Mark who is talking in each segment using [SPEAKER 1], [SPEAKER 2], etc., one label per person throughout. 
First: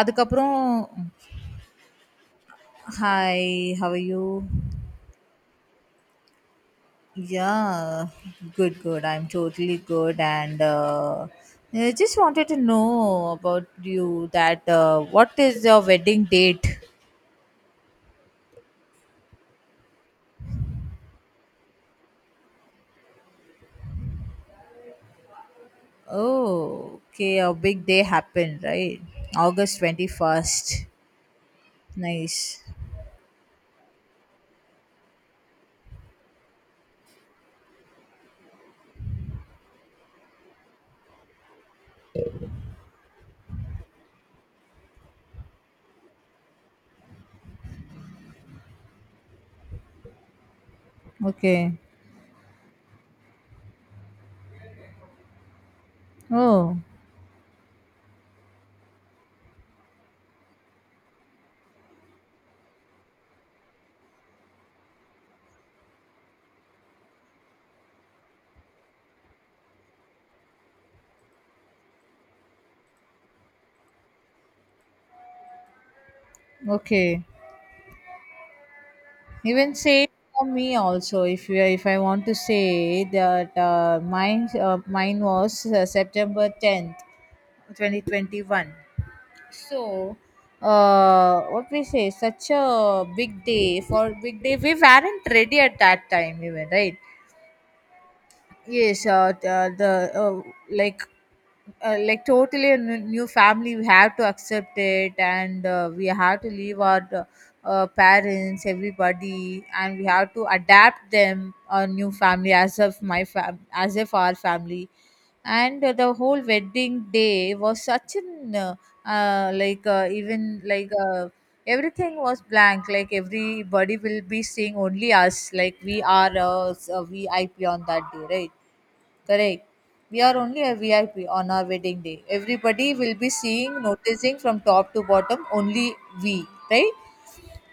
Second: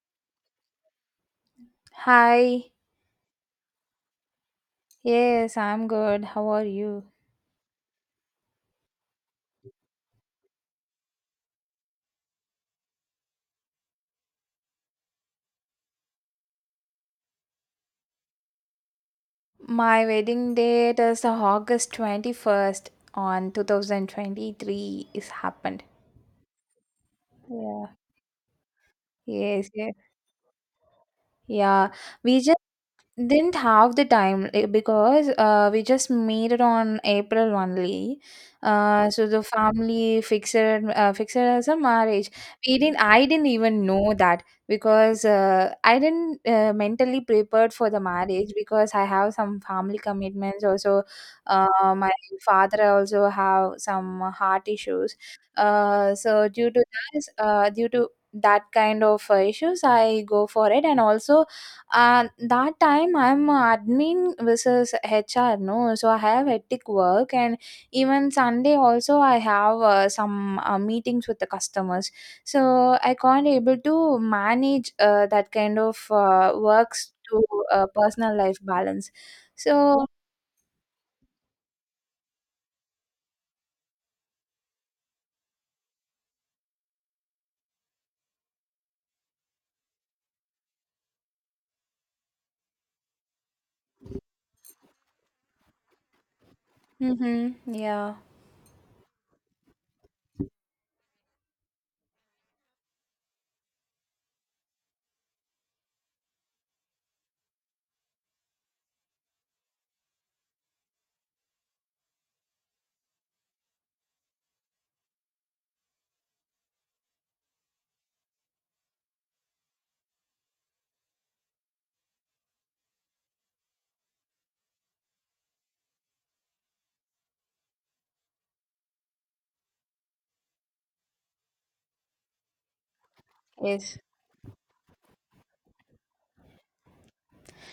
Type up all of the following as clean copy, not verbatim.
[SPEAKER 1] அதுக்கப்புறம்,
[SPEAKER 2] Hi.
[SPEAKER 1] "Hi, how are you?"
[SPEAKER 2] Yes, I'm good. How are you?
[SPEAKER 1] "Yeah, good, good. I'm totally good. And I just wanted to know about you that what is your wedding date?"
[SPEAKER 2] My wedding date is August 21st on 2023 is happened.
[SPEAKER 1] "Oh, okay. A big
[SPEAKER 2] Yeah.
[SPEAKER 1] day happened, right?
[SPEAKER 2] Yes,
[SPEAKER 1] August
[SPEAKER 2] yes.
[SPEAKER 1] 21st.
[SPEAKER 2] Yeah. We just
[SPEAKER 1] Nice.
[SPEAKER 2] didn't have the time because we just made it on April only. So the family fixed it as a marriage. We didn't. I didn't even know that because I didn't mentally prepared for the marriage because I have some family commitments. Also,
[SPEAKER 1] Okay.
[SPEAKER 2] uh, my father also have some heart issues. So due
[SPEAKER 1] Oh,
[SPEAKER 2] to this, due to that kind of issues, I go for it, and also that time I'm admin versus HR, no? So I have hectic work, and even Sunday also I have some meetings with the customers. So I can't able to manage that kind of works
[SPEAKER 1] okay.
[SPEAKER 2] to personal life balance.
[SPEAKER 1] Even
[SPEAKER 2] So
[SPEAKER 1] say for me also if I want to say that mine was September 10th. 2021, so what we say, such a big day. For big day, we weren't ready at that time even, right?
[SPEAKER 2] mm-hmm. Yeah.
[SPEAKER 1] Yes, the like like totally a new family we have to accept it, and we have to leave our parents, everybody, and we have to adapt them our new family as of my fam as if our family. And the whole wedding day was such an like even like everything was blank. Like everybody will be seeing only us, like we are VIP on that day, right? Correct. We are only a VIP on our wedding day. Everybody will be seeing,
[SPEAKER 2] Yes,
[SPEAKER 1] noticing from top to bottom, only we, right?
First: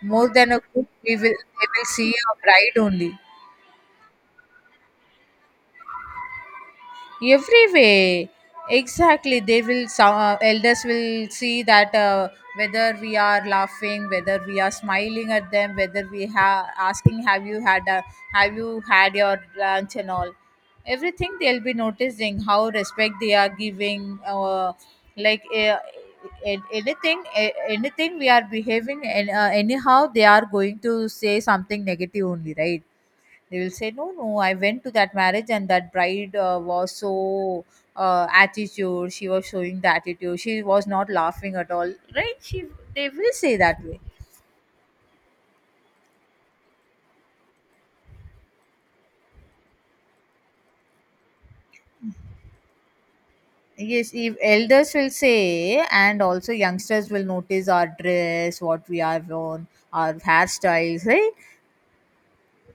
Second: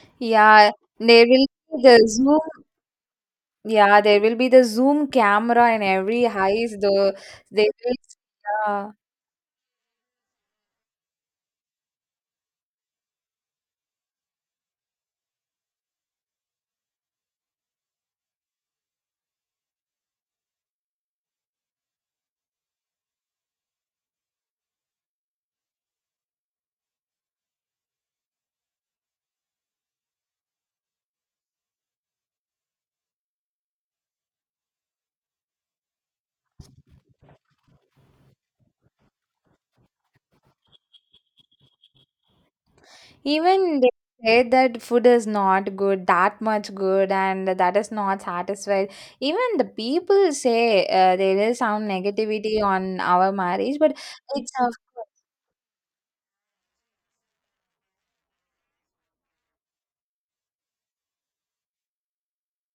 [SPEAKER 1] More than a
[SPEAKER 2] yeah,
[SPEAKER 1] group, we
[SPEAKER 2] there
[SPEAKER 1] will
[SPEAKER 2] will
[SPEAKER 1] they
[SPEAKER 2] be
[SPEAKER 1] will
[SPEAKER 2] the
[SPEAKER 1] see
[SPEAKER 2] Zoom.
[SPEAKER 1] a bride only.
[SPEAKER 2] Yeah, there will be the Zoom camera in every house. Though
[SPEAKER 1] Every
[SPEAKER 2] they will,
[SPEAKER 1] way,
[SPEAKER 2] yeah.
[SPEAKER 1] exactly they will elders will see that whether we are laughing, whether we are smiling at them, whether we have asking have you had your lunch and all, everything they'll be noticing, how respect they are giving, like uh, anything, anything we are behaving. And anyhow they are going to say something negative only, right? They will say, "No, no, I went to that marriage and that bride was so attitude. She was showing the attitude. She was not laughing at all, right?" She, they will say
[SPEAKER 2] Even
[SPEAKER 1] that
[SPEAKER 2] they
[SPEAKER 1] way.
[SPEAKER 2] say that food is not good, that much good, and that is not satisfied. Even the people say there is some negativity on our marriage, but
[SPEAKER 1] Yes, if
[SPEAKER 2] it's a
[SPEAKER 1] elders will say, and also youngsters will notice our dress, what we are on, our hairstyles, right?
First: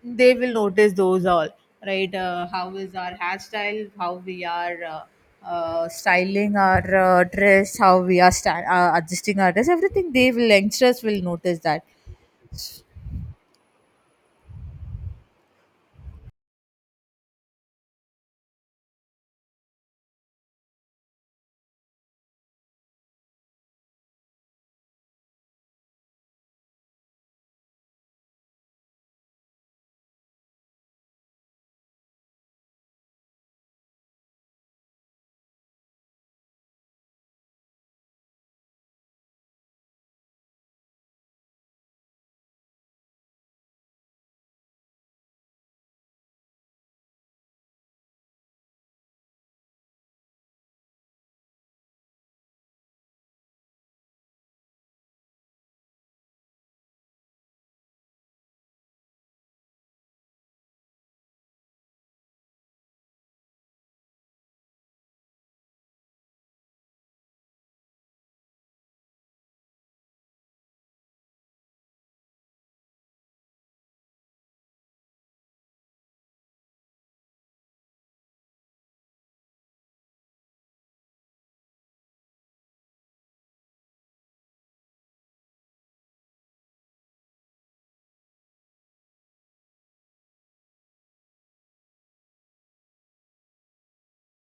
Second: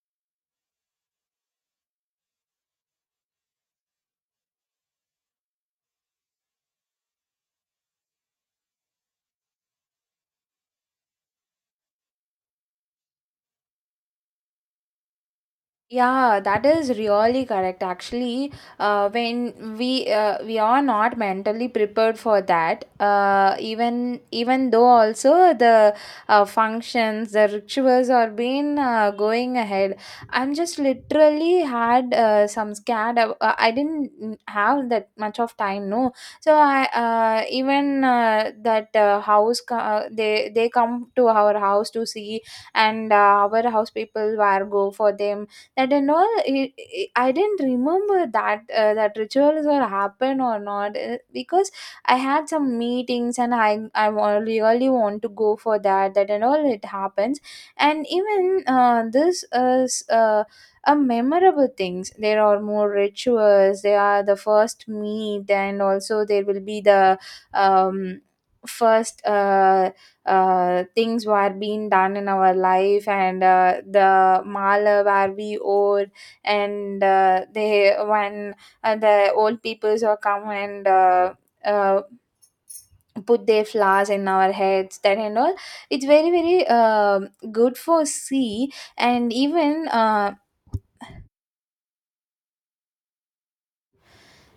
[SPEAKER 1] They will notice those all, right? How is our hairstyle, how we are styling our dress, how we are adjusting our dress, everything they will youngsters will notice that.
[SPEAKER 2] yeah, that is really correct. Actually, when we are not mentally prepared for that, even though also the functions, the rituals are being going ahead, I'm just literally had some scared. I didn't have that much of time, no. So I even that house they come to our house to see, and our house people were go for them that and all I didn't remember that that rituals or happen or not because I had some meetings and really want to go for that that and all it happens. And even this is a memorable things. There are more rituals. They are the first meet, and also there will be the um first things were being done in our life, and the mala where we owed. And they when the old peoples are come and uh, put their flowers in our heads that and all. It's very very good for see. And even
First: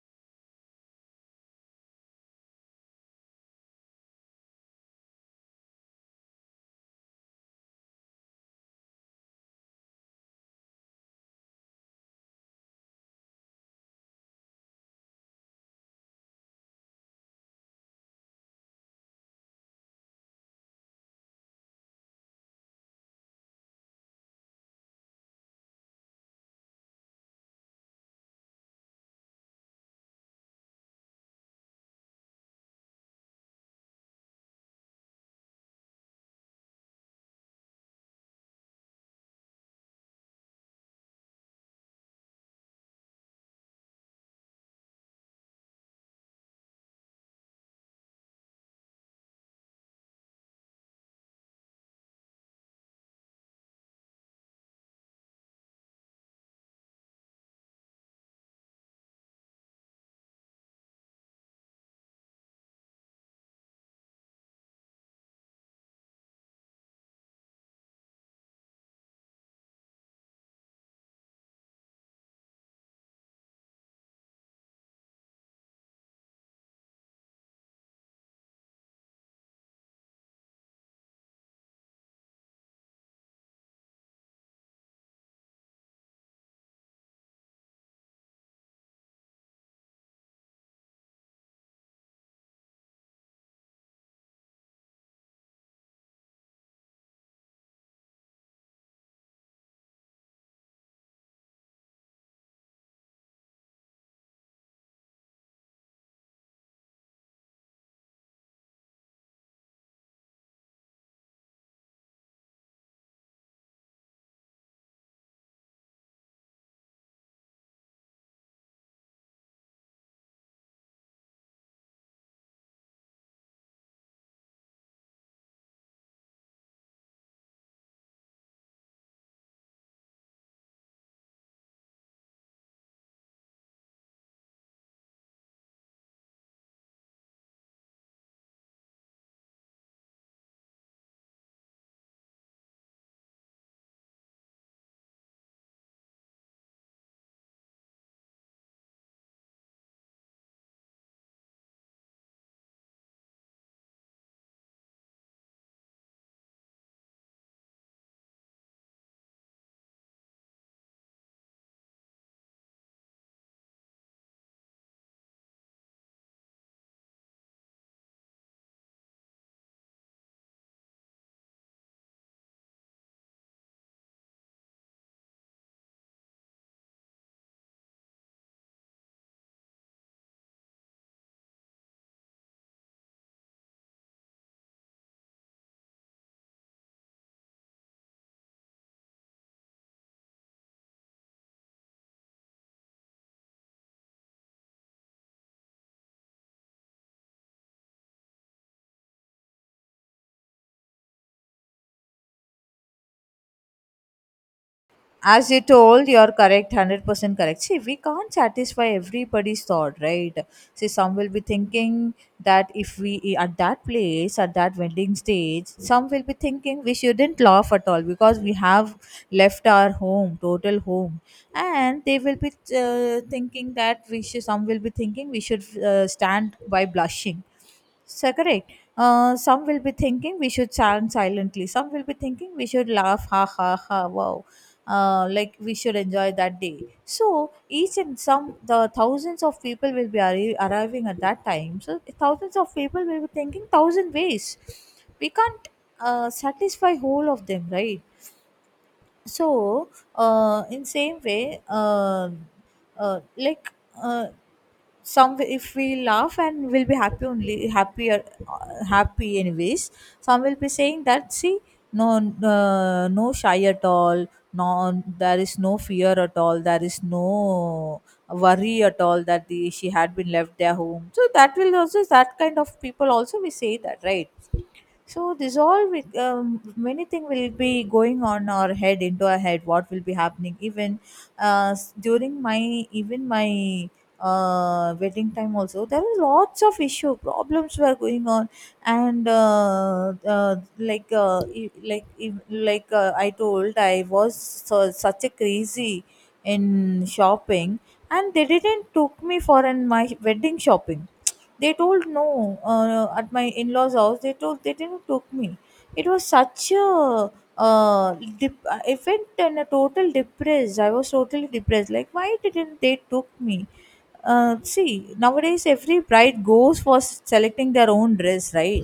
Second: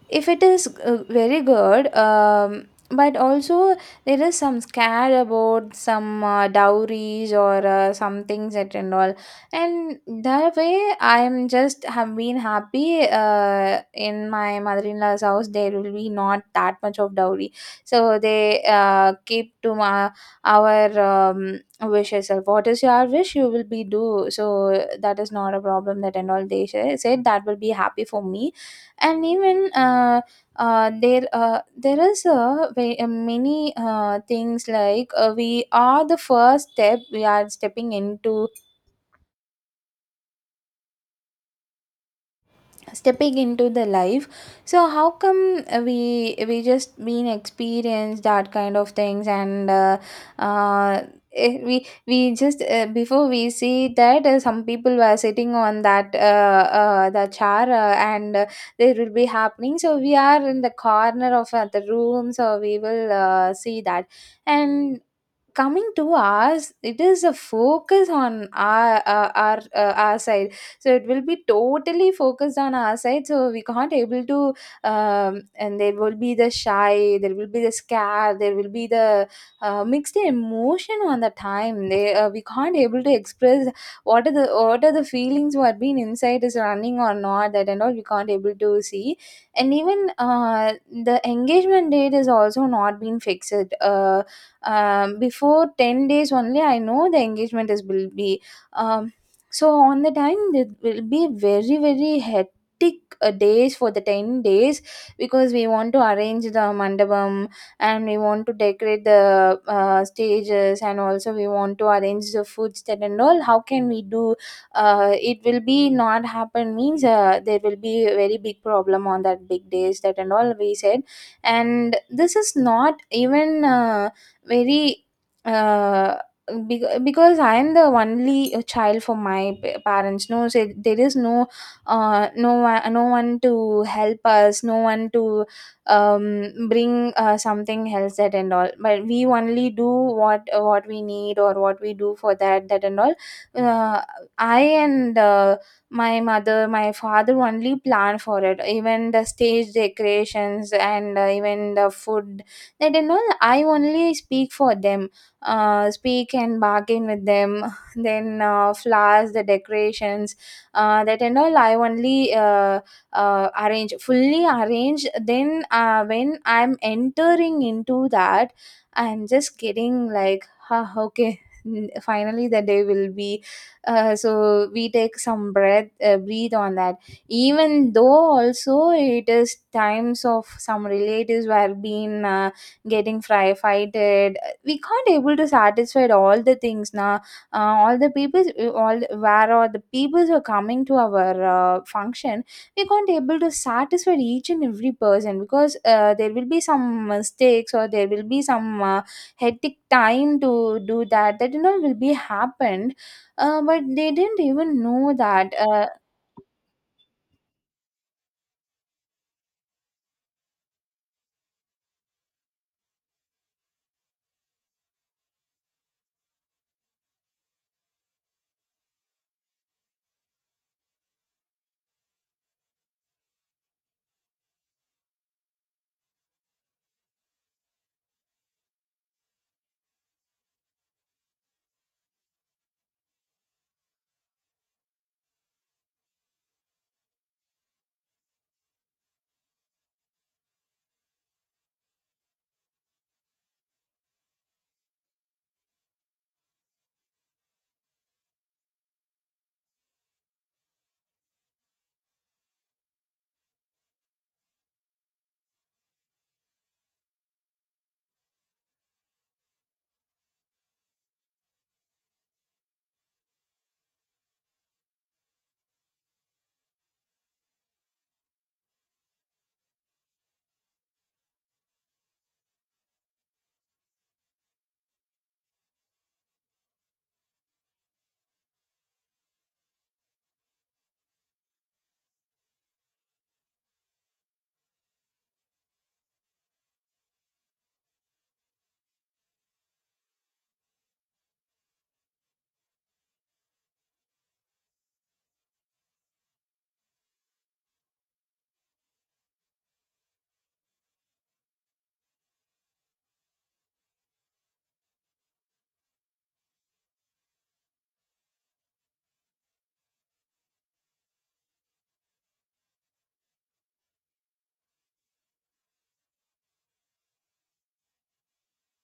[SPEAKER 2] if it is very good, but also there is some scare about some dowries or some things that and all. And that way I'm just have been happy in my mother-in-law's house there will be not that much of dowry. So they keep to my our wishes of what is your wish you will be do. So that is not a problem that and all. They said that will be happy for me. And even there is a way, many things like we are the first step we are stepping into the life. So how come we just been experienced that kind of things. And uh, we just before we see that some people were sitting on that the chair and there will be happening. So we are in the corner of the room, so we will see that. And coming to ours, it is a focus on our our side. So it will be totally focused on our side so we can't able to and there will be the shy, there will be the scared, there will be the mixed emotion on the time. They we can't able to express what are the feelings what being inside is running or not that and all. We can't able to see. And even the engagement date is also not been fixed. uh, before 10 days only I know the engagement is will be. Um, so on the time it will be very very hectic days for the 10 days, because we want to arrange the mandabam, and we want to decorate the stages, and also we want to arrange the food set and all. How can we do? It will be not happen means there will be a very big problem on that big days that and all we said. And this is not even very uh, because I am the only child for my parents, no. So there is no no one, no one to help us, no one to bring something else that and all. But we only do what we need or what we do for that that and all. Uh, I and my mother my father only plan for it, even the stage decorations and even the food that and all. I only speak for them, speak and bargain with them. Then flowers, the decorations, that and all I only arrange, fully arrange. Then when I'm entering into that, I'm just getting like ha okay. Finally the day will be. So we take some breath, breathe on that. Even though also it is times of some relatives were being getting fry fighted, we can't able to satisfy all the things now. All the people, where all the people who are coming to our function, we can't able to satisfy each and every person because there will be some mistakes or there will be some hectic time to do that that you know will be happened. But they didn't even know
[SPEAKER 1] As
[SPEAKER 2] that
[SPEAKER 1] you told, you're correct, 100% correct. See, we can't satisfy everybody's thought, right? See, some will be thinking that if we at that place, at that wedding stage, some will be thinking we shouldn't laugh at all because we have left our home, total home. And they will be thinking that we should, some will be thinking we should stand by blushing, so correct. Some will be thinking we should chant silently. Some will be thinking we should laugh, ha ha ha, wow. Like we should enjoy that day. So each and some, the thousands of people will be arriving at that time. So thousands of people will be thinking thousand ways. We can't Satisfy whole of them, right? So in same way, uh, like. Uh, some if we laugh, and we'll be happy only, happier, happy anyways. Some will be saying that, see, no, no shy at all, no, there is no fear at all, there is no worry at all, that she had been left their home, so that will also, that kind of people also we say that, right? So this all with many thing will be going on our head, into our head, what will be happening. Even during my wedding time also there were lots of issue, problems were going on. And like e- like e- like I told, I was so, such a crazy in shopping, and they didn't took me for an my wedding shopping. They told no, at my in-laws' house. They told they didn't took me. It was such a I went in a total depressed. I was totally depressed. Like, why didn't they took me? See, nowadays every bride goes for selecting their own dress, right?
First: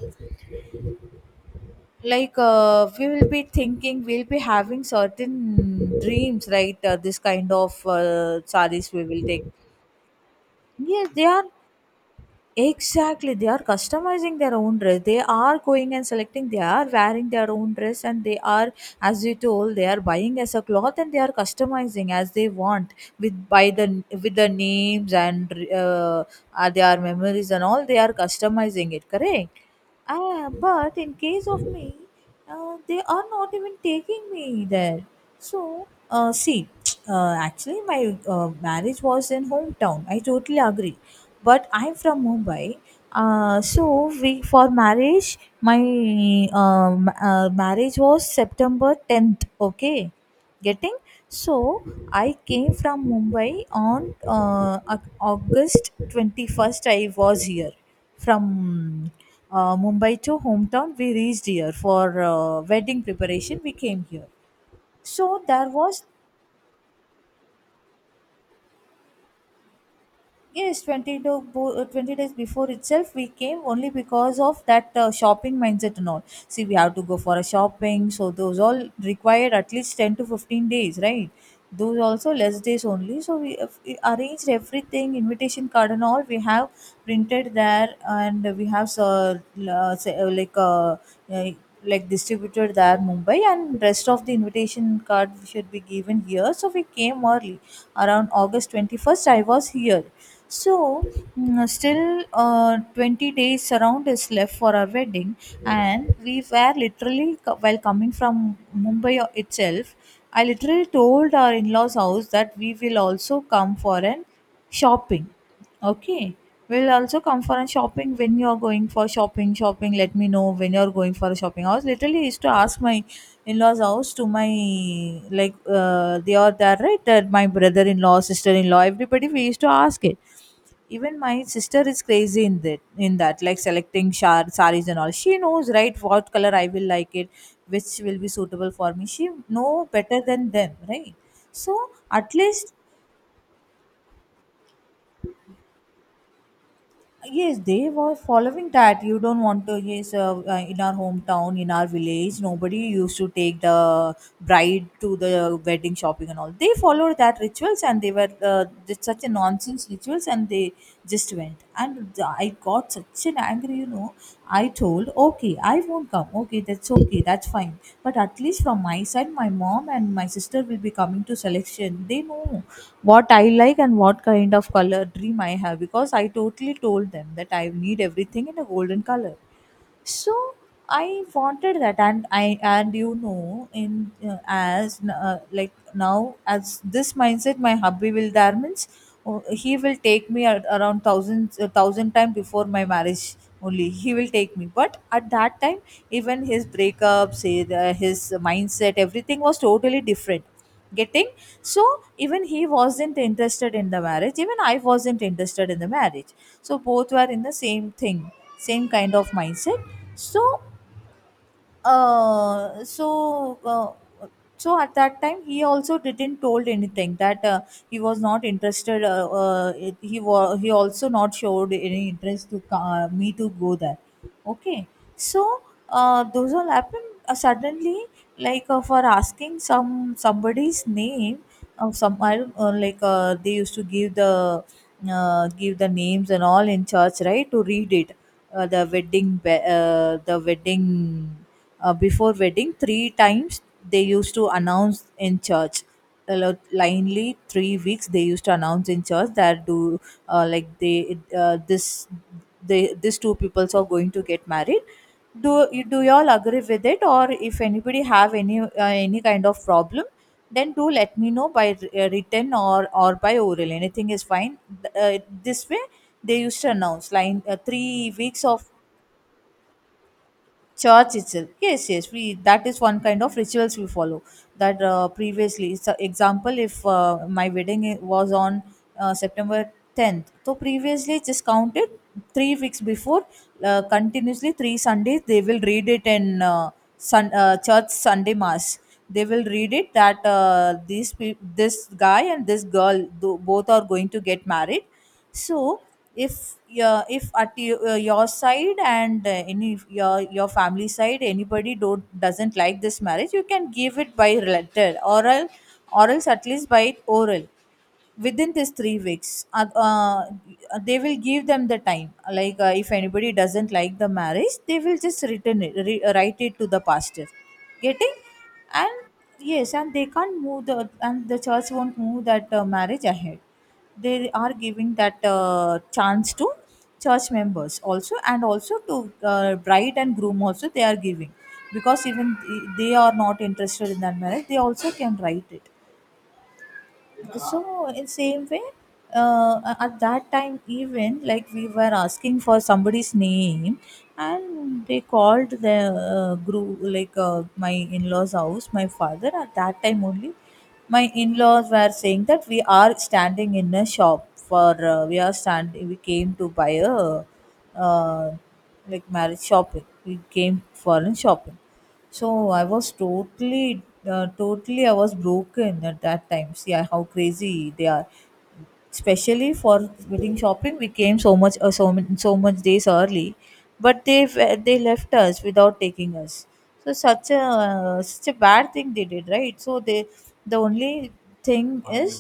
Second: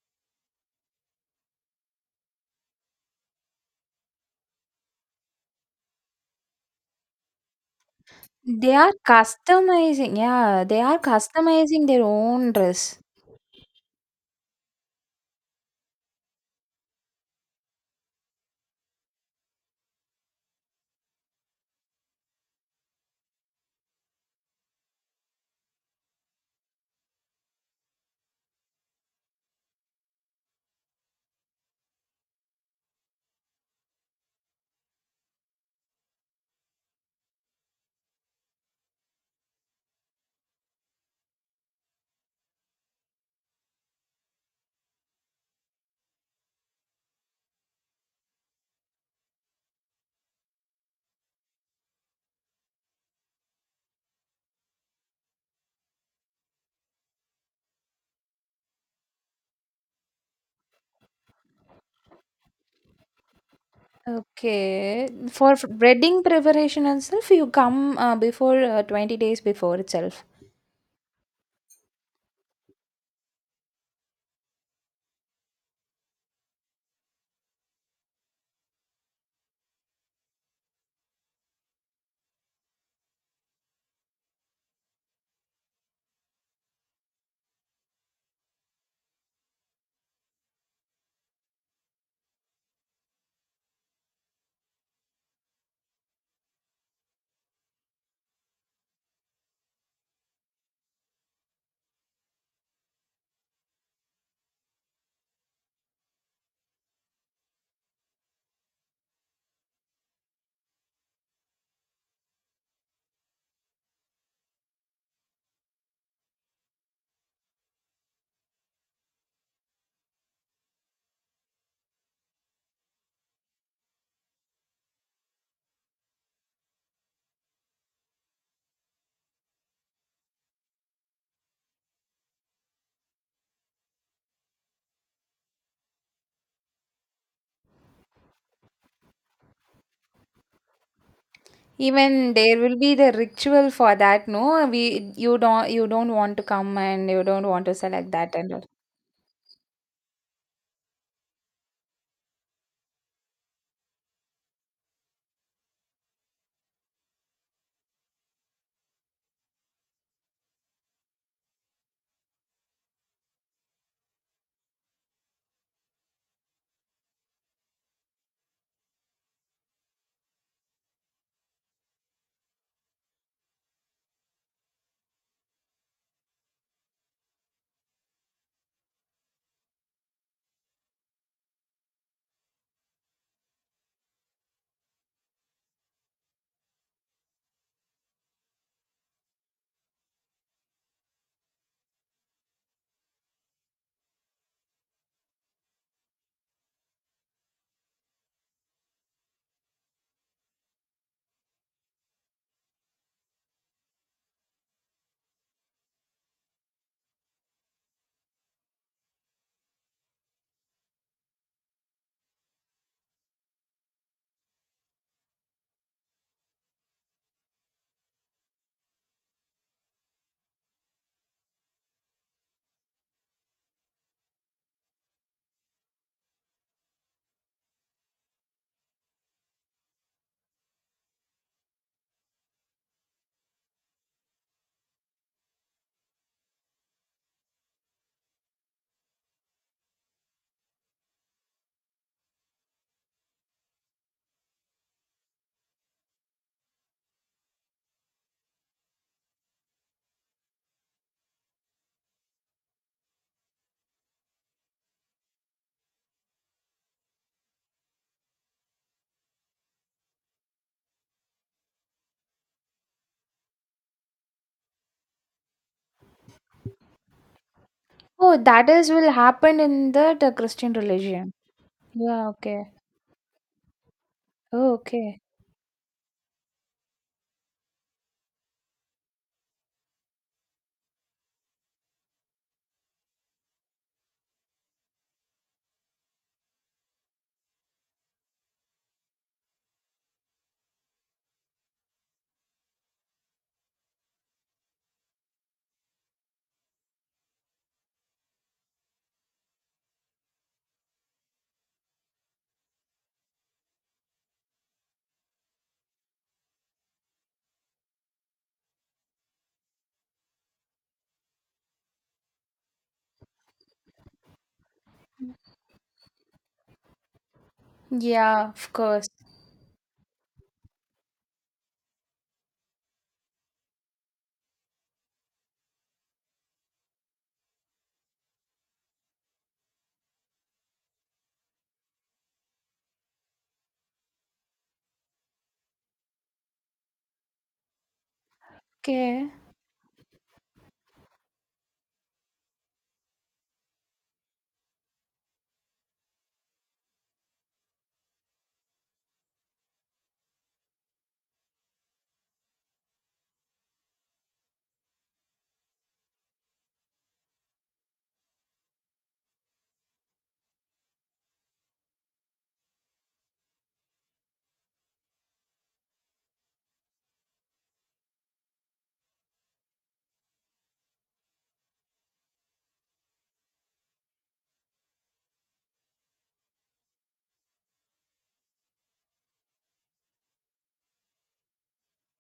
[SPEAKER 1] Like we will be thinking, we'll be having certain dreams, right? This kind of
[SPEAKER 2] they are
[SPEAKER 1] sarees we will take.
[SPEAKER 2] customizing. Yeah, they are
[SPEAKER 1] Yes, they are.
[SPEAKER 2] customizing their own dress.
[SPEAKER 1] Exactly, they are customizing their own dress. They are going and selecting. They are wearing their own dress, and they are, as you told, they are buying as a cloth, and they are customizing as they want, with by the with the names and uh, their memories and all. They are customizing it, correct? Ah, but in case of me, they are not even taking me there. So see, actually, my marriage was in hometown. I totally agree, but I'm from Mumbai. So we for marriage, my marriage was September 10th. Okay, getting, so I came from Mumbai on August 21st. I was here from Mumbai to hometown. We reached here for wedding preparation. We came here.
[SPEAKER 2] Okay.
[SPEAKER 1] So
[SPEAKER 2] For
[SPEAKER 1] there was,
[SPEAKER 2] breading preparation itself, you come before 20 days before itself.
[SPEAKER 1] yes, 20, 20 days before itself, we came only because of that shopping mindset and all. See, we have to go for a shopping, so those all required at least 10 to 15 days, right? Those also less days only. So we arranged everything, invitation card and all. We have printed there, and we have l- say, uh, like distributed there Mumbai, and rest of the invitation card should be given here. So we came early around August 21st. I was here so, mm, still 20 days around is left for our wedding, and we were literally, while coming from Mumbai itself, I literally told our in laws' house that we will also come for an shopping. Okay. We'll also come for a shopping when you're going for shopping. Shopping, let me know when you're going for a shopping. I was literally used to ask my in law's house to my, like, they are there, right? That my brother in law, sister in law, everybody, we used to ask it. Even my sister is crazy in that, like selecting shar saris and all. She knows, right, what color I will like it, which will be suitable for me. She know better than them, right? So at
[SPEAKER 2] Even there
[SPEAKER 1] least,
[SPEAKER 2] will be the ritual for that, no? We you don't want to come and you don't
[SPEAKER 1] yes,
[SPEAKER 2] want to
[SPEAKER 1] they
[SPEAKER 2] select
[SPEAKER 1] were
[SPEAKER 2] that and all.
[SPEAKER 1] following that. You don't want to, yes, in our hometown, in our village, nobody used to take the bride to the wedding shopping and all. They followed that rituals, and they were did such a nonsense rituals, and they just went. And I got such an angry, you know. I told, okay, I won't come. Okay, that's fine. But at least from my side, my mom and my sister will be coming to selection. They know what I like and what kind of color dream I have, because I totally told them that I need everything in a golden color. So I wanted that, and I, and you know, in as like now as this mindset, my hubby will there means he will take me at around thousand thousand time before my marriage, only he will take me. But at that time, even his breakups, his mindset, everything was totally different, getting, so even he wasn't interested in the marriage, even I wasn't interested in the marriage. So both were in the same thing, same kind of mindset. So uh so uh, so at that time he also didn't told anything that he was not interested, he also not showed any interest to me to go there. Okay. So those all happened suddenly, like for asking some somebody's name. Oh, some I don't, they used to give the names and all in church, right? To read it, the wedding, before wedding three times they used to announce in church. Linely 3 weeks they used to announce in church that, do like they this, they these two peoples are going to get married. Do y'all agree with it? Or if anybody have any kind of problem, then do let me know by, written, or by oral, anything is fine. This way they used to announce, like, three
[SPEAKER 2] Oh,
[SPEAKER 1] weeks
[SPEAKER 2] that
[SPEAKER 1] of
[SPEAKER 2] is will happen in the Christian
[SPEAKER 1] church
[SPEAKER 2] religion.
[SPEAKER 1] itself. Yes, yes, we
[SPEAKER 2] Yeah,
[SPEAKER 1] that
[SPEAKER 2] okay.
[SPEAKER 1] is one kind of rituals we follow,
[SPEAKER 2] Oh,
[SPEAKER 1] that,
[SPEAKER 2] okay.
[SPEAKER 1] previously. So example, if my wedding was on, September 10th. So previously just counted 3 weeks before, continuously three sundays they will read it in, church sunday mass. They will read it that, this guy and this girl, both are going to get married. So if, at your side and, any your family side, anybody don't doesn't like this marriage, you can give it by letter, oral, or else at least by oral, within this 3 weeks, they will give them the time. Like, if anybody doesn't like the marriage, they will just return it, write it to the pastor, getting.
[SPEAKER 2] Yeah, of course.
[SPEAKER 1] And yes, and they can't move the, and the church won't move that, marriage ahead. They are giving that, chance to church members also, and also to, bride and groom also, they are giving, because even they are not interested in that marriage, they also can write it. So in same way,
[SPEAKER 2] Okay.
[SPEAKER 1] at that time, even like we were asking for somebody's name and they called the, group, like, my in-laws house, my father, at that time only my in-laws were saying that we are standing in a shop for, we are standing, we came to buy a, uh, like marriage shopping, we came for a shopping. So I was totally, I was broken at that time. See how crazy they are. Especially for wedding shopping, we came so much, so much days early, but they left us without taking us. So such a bad thing they did, right? So the only thing is,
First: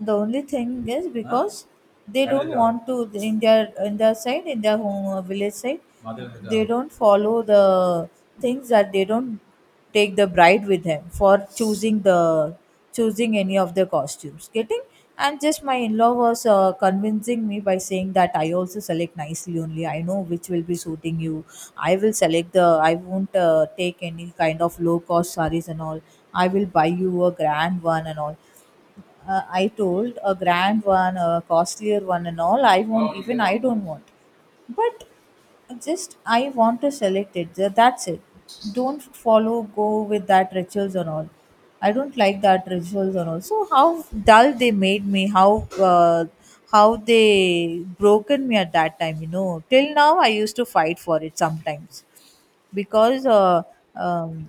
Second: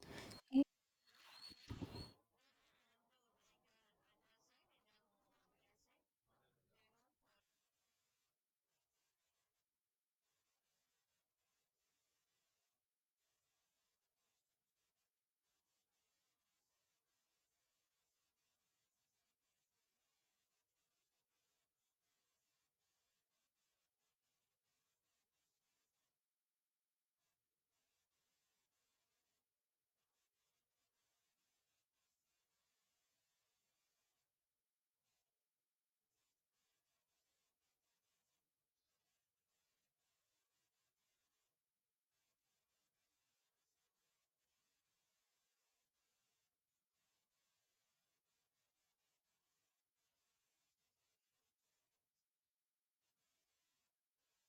[SPEAKER 1] huh? Because they don't want to, in their, side, in their home, village side. They don't follow the things that they don't take the bride with him for choosing any of the costumes, getting. And just my in-law was, convincing me by saying that I also select nicely, only I know which will be suiting you, I will select the, I won't, take any kind of low cost sarees and all, I will buy you a grand one and all. I told a grand one, a costlier one, and all. I won't, even I don't want. But just I want to select it. That's it. Don't follow, go with that rituals and all. I don't like that rituals and all. So how dull they made me, how they broken me at that time. You know, till now I used to fight for it sometimes, because, um,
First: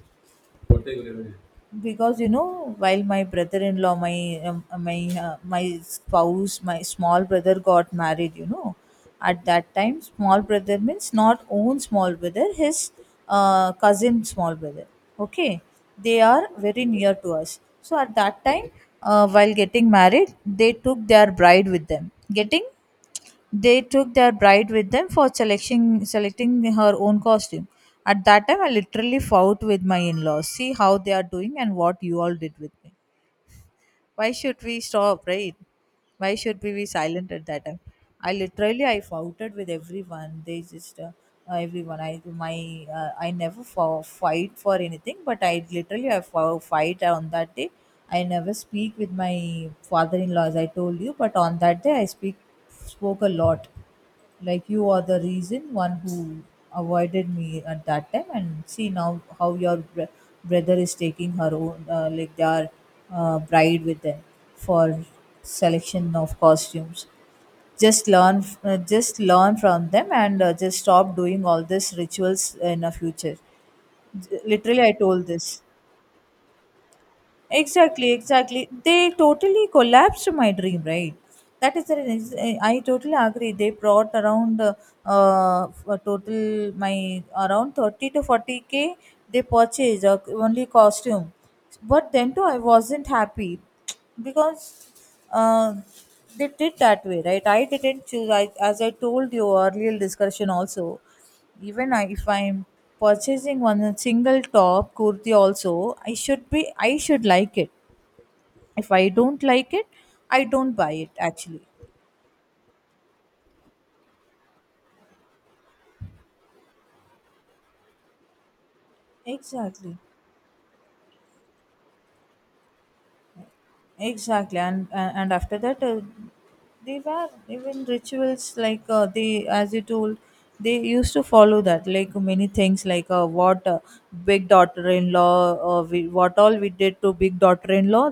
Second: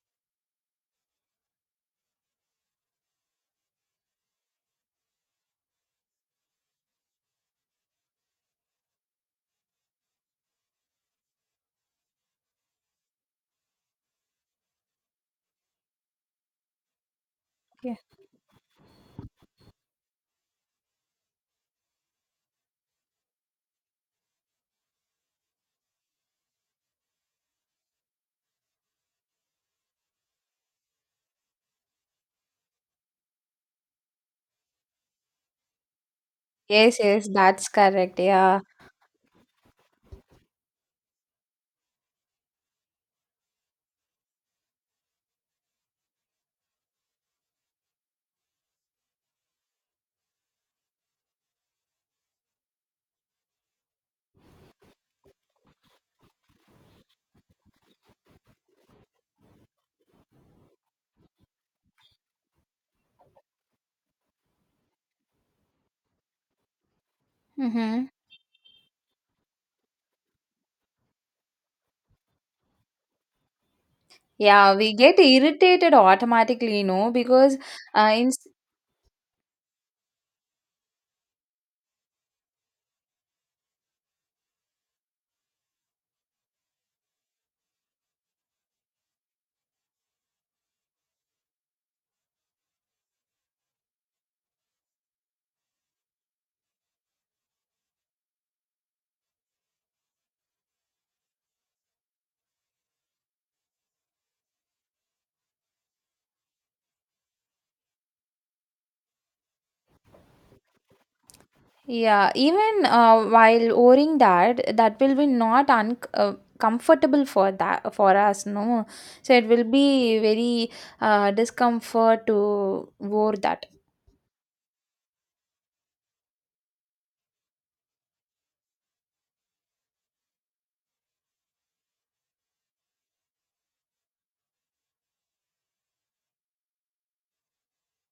[SPEAKER 1] because, you know, while my brother-in-law my my my spouse my small brother got married, at that time. Small brother means not own small brother, his, cousin small brother. Okay, they are very near to us,
[SPEAKER 2] Yeah.
[SPEAKER 1] so at that time, while getting married, they took their bride with them, getting. They took their bride with them for selecting her own costume. At that time, I literally fought with my in-laws. See how they are doing and what you all did with me. Why should we stop, right? Why should we be
[SPEAKER 2] Yes, yes,
[SPEAKER 1] silent at that
[SPEAKER 2] that's
[SPEAKER 1] time?
[SPEAKER 2] correct.
[SPEAKER 1] I
[SPEAKER 2] Yeah.
[SPEAKER 1] literally, I foughted with everyone. They just, everyone, I never fight for anything, but I literally, I fo- fight on that day. I never speak with my father-in-law, as I told you, but on that day I speak spoke a lot, like you are the reason one who avoided me at that time. And see now how your brother is taking her own, like their, bride with them for selection of costumes.
[SPEAKER 2] Mm-hmm.
[SPEAKER 1] Just learn, just learn from them, and, just stop doing all these rituals in the future.
[SPEAKER 2] Yeah,
[SPEAKER 1] Literally, I
[SPEAKER 2] we get
[SPEAKER 1] told this.
[SPEAKER 2] irritated automatically, you know, because
[SPEAKER 1] Exactly,
[SPEAKER 2] in
[SPEAKER 1] exactly. They totally collapsed my dream, right? That is the reason. Eh, I totally agree. They brought around, a total, my around 30 to 40 k. They purchased, only costume, but then too I wasn't happy, because, uh, they did that way, right? I didn't choose. I, as I told you, earlier discussion also, even I, if I'm purchasing one single top kurti also, I should like it. If I don't like it, I don't buy it actually.
[SPEAKER 2] yeah, even while wearing that, that will be not un comfortable for that for us, no. So it will
[SPEAKER 1] Exactly,
[SPEAKER 2] be very discomfort to wear that.
[SPEAKER 1] exactly, and after that, they were even rituals like, they, as you told, they used to follow that, like many things, like, what, big daughter-in-law, we, what all we did to big daughter-in-law,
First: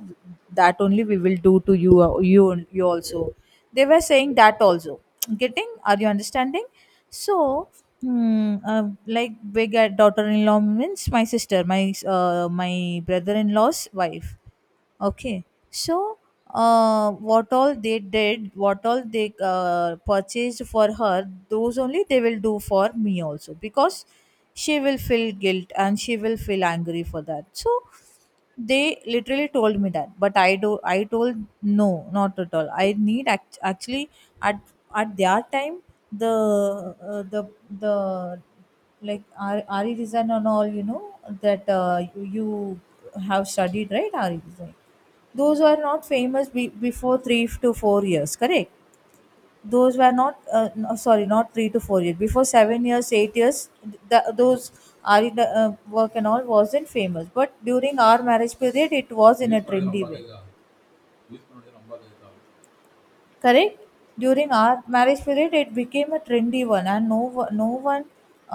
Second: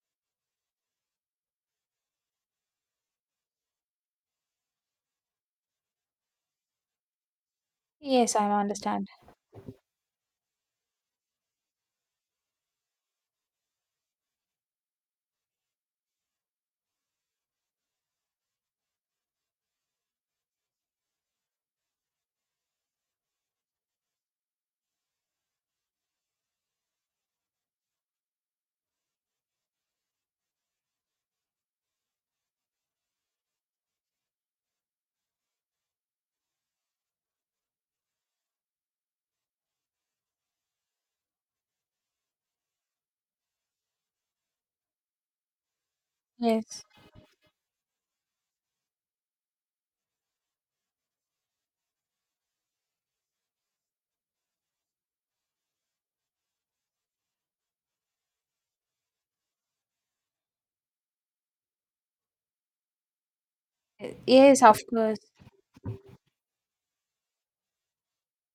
[SPEAKER 1] that only we will do to you, you also, they were saying that also, getting, are you understanding? So,
[SPEAKER 2] Yes, I
[SPEAKER 1] hmm.
[SPEAKER 2] understand.
[SPEAKER 1] Like big, daughter-in-law means my sister, my, my brother-in-law's wife. Okay, so, what all they did, what all they, purchased for her, those only they will do for me also, because she will feel guilt and she will feel angry for that. So they literally told me that, but I told, no, not at all, I need, actually. At their time, the, uh, the the, like, ari design and all, you know, that, you have studied, right? Ari design, those are not famous
[SPEAKER 2] Yes,
[SPEAKER 1] before 3 to 4 years, correct? Those were not, no, sorry, not 3 to 4 years, before 7 years, 8 years. Those ari, work and all wasn't famous, but during our marriage period it was in a trendy way, correct? During
[SPEAKER 2] yes,
[SPEAKER 1] our
[SPEAKER 2] of
[SPEAKER 1] marriage
[SPEAKER 2] course.
[SPEAKER 1] period it became a trendy one and no one,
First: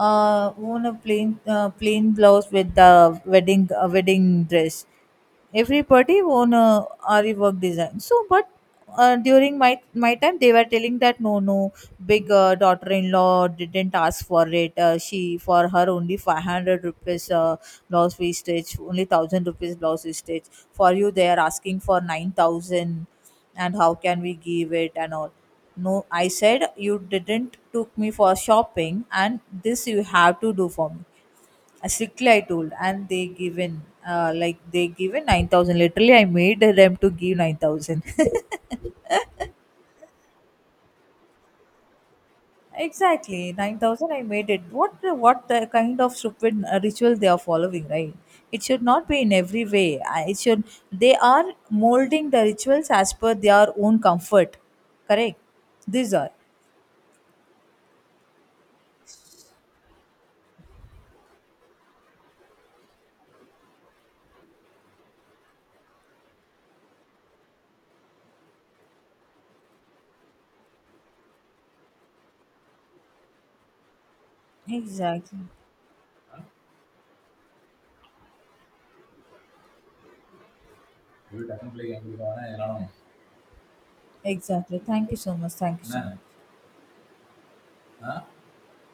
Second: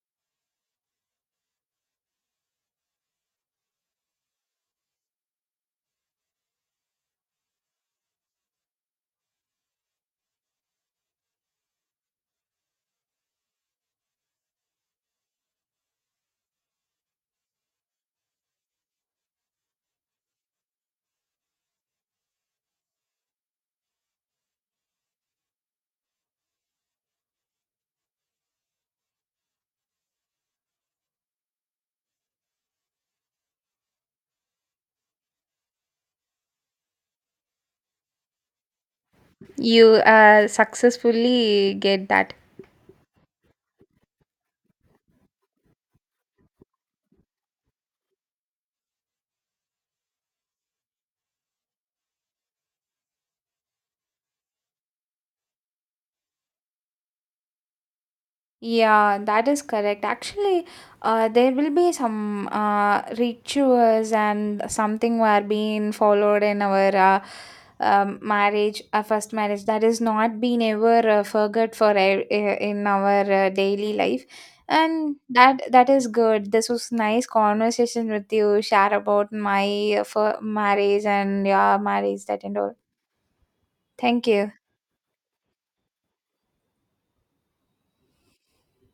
[SPEAKER 1] wore a plain blouse with the wedding dress. Every party wore a ari work design. So but, during my time, they were telling that, no, no, big, daughter-in-law didn't ask for it, she, for her only 500 rupees, blouse we stitch, only 1000 rupees blouse we stitch, for you they are asking for 9000, and how can we give it and all. No, I said, you didn't took me for shopping and this you have to do for me. Strictly I told, and they given, like they given 9000, literally I made them to give 9000.
[SPEAKER 2] You successfully get that.
[SPEAKER 1] Exactly, 9,000 I made it. What the kind of stupid, ritual they are following, right? It should not be in every way. I- It should They are molding the rituals as per their own comfort. Correct? These are.
[SPEAKER 2] Yeah, that is correct. Actually, there will be some rituals and something were being followed in our marriage, first marriage. That is not been ever forgot for in our daily life, and
[SPEAKER 1] Exactly.
[SPEAKER 2] that that is good. This was nice conversation with you. Share about my for marriage and your marriage that and all. Thank you.
[SPEAKER 1] Exactly. Thank you so much. Thank you so much.